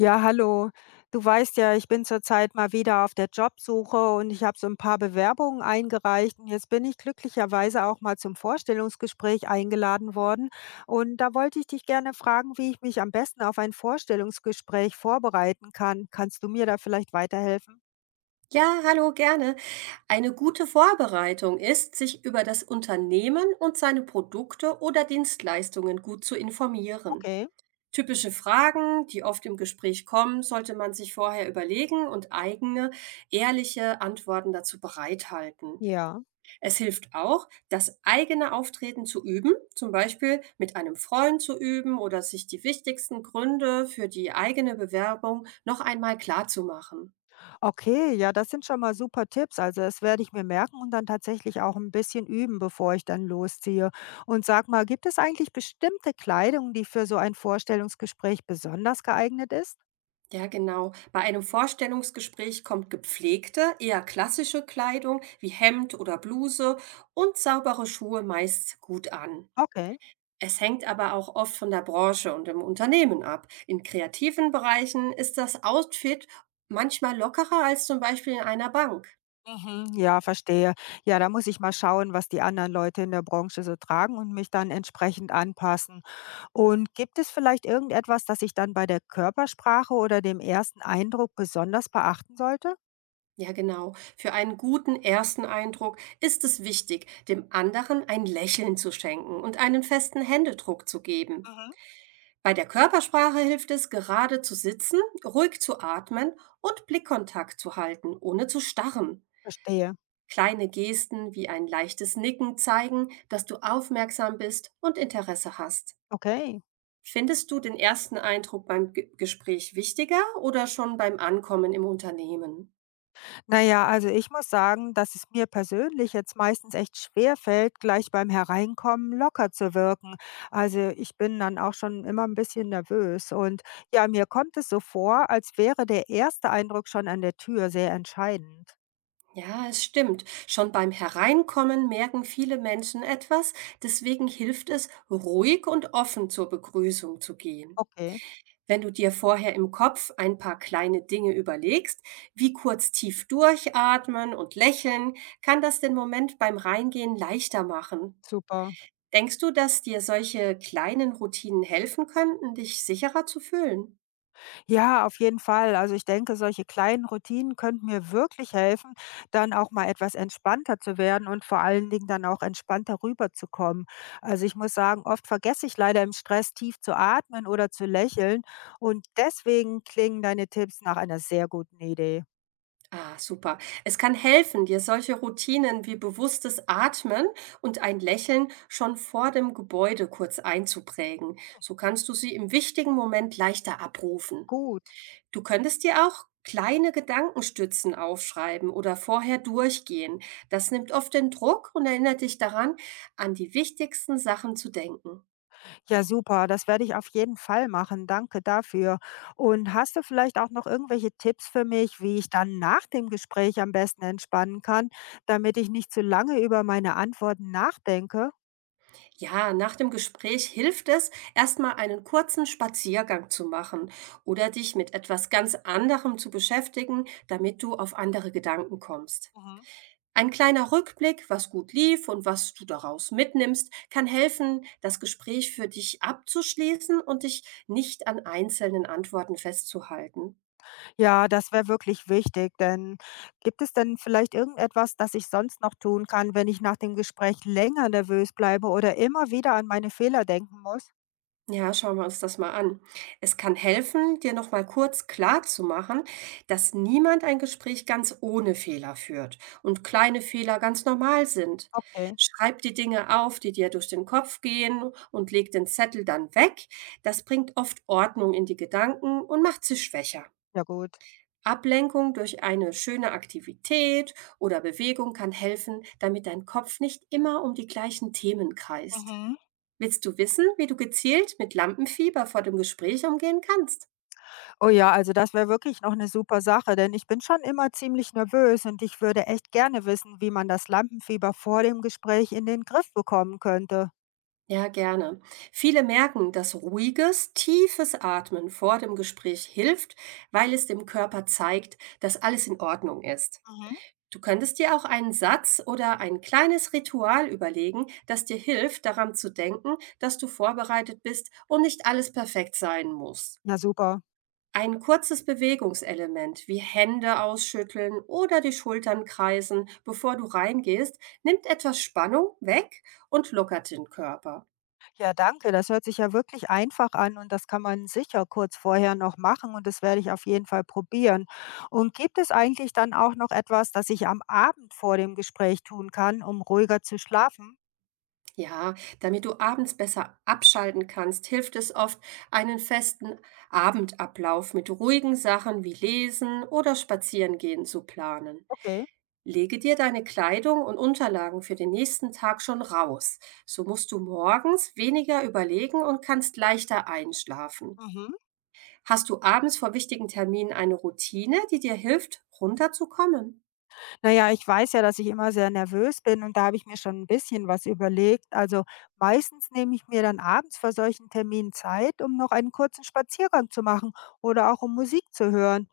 Ja, hallo. Du weißt ja, ich bin zurzeit mal wieder auf der Jobsuche und ich habe so ein paar Bewerbungen eingereicht. Und jetzt bin ich glücklicherweise auch mal zum Vorstellungsgespräch eingeladen worden. Und da wollte ich dich gerne fragen, wie ich mich am besten auf ein Vorstellungsgespräch vorbereiten kann. Kannst du mir da vielleicht weiterhelfen? Ja, hallo, gerne. Eine gute Vorbereitung ist, sich über das Unternehmen und seine Produkte oder Dienstleistungen gut zu informieren. Okay, Typische Fragen, die oft im Gespräch kommen, sollte man sich vorher überlegen und eigene, ehrliche Antworten dazu bereithalten. ja. Es hilft auch, das eigene Auftreten zu üben, zum Beispiel mit einem Freund zu üben oder sich die wichtigsten Gründe für die eigene Bewerbung noch einmal klar zu machen. Okay, ja, das sind schon mal super Tipps. Also das werde ich mir merken und dann tatsächlich auch ein bisschen üben, bevor ich dann losziehe. Und sag mal, gibt es eigentlich bestimmte Kleidung, die für so ein Vorstellungsgespräch besonders geeignet ist? Ja, genau. Bei einem Vorstellungsgespräch kommt gepflegte, eher klassische Kleidung wie Hemd oder Bluse und saubere Schuhe meist gut an. Okay. Es hängt aber auch oft von der Branche und dem Unternehmen ab. In kreativen Bereichen ist das Outfit manchmal lockerer als zum Beispiel in einer Bank. Mhm, ja, verstehe. Ja, da muss ich mal schauen, was die anderen Leute in der Branche so tragen und mich dann entsprechend anpassen. Und gibt es vielleicht irgendetwas, das ich dann bei der Körpersprache oder dem ersten Eindruck besonders beachten sollte? Ja, genau. Für einen guten ersten Eindruck ist es wichtig, dem anderen ein Lächeln zu schenken und einen festen Händedruck zu geben. Mhm. Bei der Körpersprache hilft es, gerade zu sitzen, ruhig zu atmen und Blickkontakt zu halten, ohne zu starren. Verstehe. Kleine Gesten wie ein leichtes Nicken zeigen, dass du aufmerksam bist und Interesse hast. Okay. Findest du den ersten Eindruck beim Gespräch wichtiger oder schon beim Ankommen im Unternehmen? Na ja, also ich muss sagen, dass es mir persönlich jetzt meistens echt schwer fällt, gleich beim Hereinkommen locker zu wirken. Also ich bin dann auch schon immer ein bisschen nervös und ja, mir kommt es so vor, als wäre der erste Eindruck schon an der Tür sehr entscheidend. Ja, es stimmt. Schon beim Hereinkommen merken viele Menschen etwas, deswegen hilft es, ruhig und offen zur Begrüßung zu gehen. Okay, Wenn du dir vorher im Kopf ein paar kleine Dinge überlegst, wie kurz tief durchatmen und lächeln, kann das den Moment beim Reingehen leichter machen. super. Denkst du, dass dir solche kleinen Routinen helfen könnten, dich sicherer zu fühlen? Ja, auf jeden Fall. Also ich denke, solche kleinen Routinen könnten mir wirklich helfen, dann auch mal etwas entspannter zu werden und vor allen Dingen dann auch entspannter rüberzukommen. Also ich muss sagen, oft vergesse ich leider im Stress tief zu atmen oder zu lächeln und deswegen klingen deine Tipps nach einer sehr guten Idee. Ah, super. Es kann helfen, dir solche Routinen wie bewusstes Atmen und ein Lächeln schon vor dem Gebäude kurz einzuprägen. So kannst du sie im wichtigen Moment leichter abrufen. Gut. Du könntest dir auch kleine Gedankenstützen aufschreiben oder vorher durchgehen. Das nimmt oft den Druck und erinnert dich daran, an die wichtigsten Sachen zu denken. Ja, super. Das werde ich auf jeden Fall machen. Danke dafür. Und hast du vielleicht auch noch irgendwelche Tipps für mich, wie ich dann nach dem Gespräch am besten entspannen kann, damit ich nicht zu lange über meine Antworten nachdenke? Ja, nach dem Gespräch hilft es, erstmal einen kurzen Spaziergang zu machen oder dich mit etwas ganz anderem zu beschäftigen, damit du auf andere Gedanken kommst. Mhm. Ein kleiner Rückblick, was gut lief und was du daraus mitnimmst, kann helfen, das Gespräch für dich abzuschließen und dich nicht an einzelnen Antworten festzuhalten. Ja, das wäre wirklich wichtig, denn gibt es denn vielleicht irgendetwas, das ich sonst noch tun kann, wenn ich nach dem Gespräch länger nervös bleibe oder immer wieder an meine Fehler denken muss? Ja, schauen wir uns das mal an. Es kann helfen, dir noch mal kurz klar zu machen, dass niemand ein Gespräch ganz ohne Fehler führt und kleine Fehler ganz normal sind. Okay, Schreib die Dinge auf, die dir durch den Kopf gehen und leg den Zettel dann weg. Das bringt oft Ordnung in die Gedanken und macht sie schwächer. ja, gut. Ablenkung durch eine schöne Aktivität oder Bewegung kann helfen, damit dein Kopf nicht immer um die gleichen Themen kreist. Mhm. Willst du wissen, wie du gezielt mit Lampenfieber vor dem Gespräch umgehen kannst? Oh ja, also das wäre wirklich noch eine super Sache, denn ich bin schon immer ziemlich nervös und ich würde echt gerne wissen, wie man das Lampenfieber vor dem Gespräch in den Griff bekommen könnte. Ja, gerne. Viele merken, dass ruhiges, tiefes Atmen vor dem Gespräch hilft, weil es dem Körper zeigt, dass alles in Ordnung ist. Mhm. Du könntest dir auch einen Satz oder ein kleines Ritual überlegen, das dir hilft, daran zu denken, dass du vorbereitet bist und nicht alles perfekt sein muss. Ja, super. Ein kurzes Bewegungselement wie Hände ausschütteln oder die Schultern kreisen, bevor du reingehst, nimmt etwas Spannung weg und lockert den Körper. Ja, danke. Das hört sich ja wirklich einfach an und das kann man sicher kurz vorher noch machen und das werde ich auf jeden Fall probieren. Und gibt es eigentlich dann auch noch etwas, das ich am Abend vor dem Gespräch tun kann, um ruhiger zu schlafen? Ja, damit du abends besser abschalten kannst, hilft es oft, einen festen Abendablauf mit ruhigen Sachen wie Lesen oder Spazierengehen zu planen. Okay. Lege dir deine Kleidung und Unterlagen für den nächsten Tag schon raus. So musst du morgens weniger überlegen und kannst leichter einschlafen. Mhm. Hast du abends vor wichtigen Terminen eine Routine, die dir hilft, runterzukommen? Na ja, ich weiß ja, dass ich immer sehr nervös bin und da habe ich mir schon ein bisschen was überlegt. Also, meistens nehme ich mir dann abends vor solchen Terminen Zeit, um noch einen kurzen Spaziergang zu machen oder auch um Musik zu hören.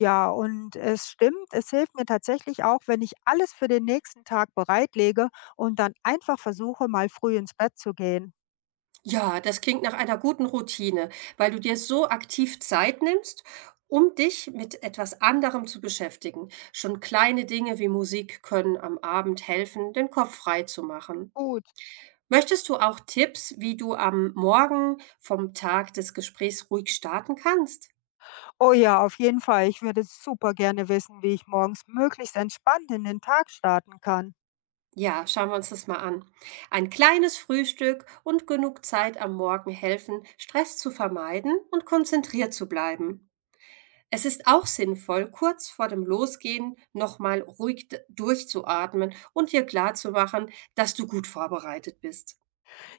Ja, und es stimmt, es hilft mir tatsächlich auch, wenn ich alles für den nächsten Tag bereitlege und dann einfach versuche, mal früh ins Bett zu gehen. Ja, das klingt nach einer guten Routine, weil du dir so aktiv Zeit nimmst, um dich mit etwas anderem zu beschäftigen. Schon kleine Dinge wie Musik können am Abend helfen, den Kopf frei zu machen. Gut. Möchtest du auch Tipps, wie du am Morgen vom Tag des Gesprächs ruhig starten kannst? Oh ja, auf jeden Fall. Ich würde super gerne wissen, wie ich morgens möglichst entspannt in den Tag starten kann. Ja, schauen wir uns das mal an. Ein kleines Frühstück und genug Zeit am Morgen helfen, Stress zu vermeiden und konzentriert zu bleiben. Es ist auch sinnvoll, kurz vor dem Losgehen nochmal ruhig durchzuatmen und dir klarzumachen, dass du gut vorbereitet bist.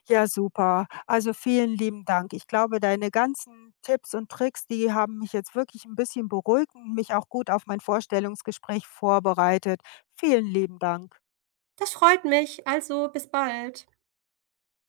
Ja, super. Also vielen lieben Dank. Ich glaube, deine ganzen Tipps und Tricks, die haben mich jetzt wirklich ein bisschen beruhigt und mich auch gut auf mein Vorstellungsgespräch vorbereitet. Vielen lieben Dank. Das freut mich, also bis bald.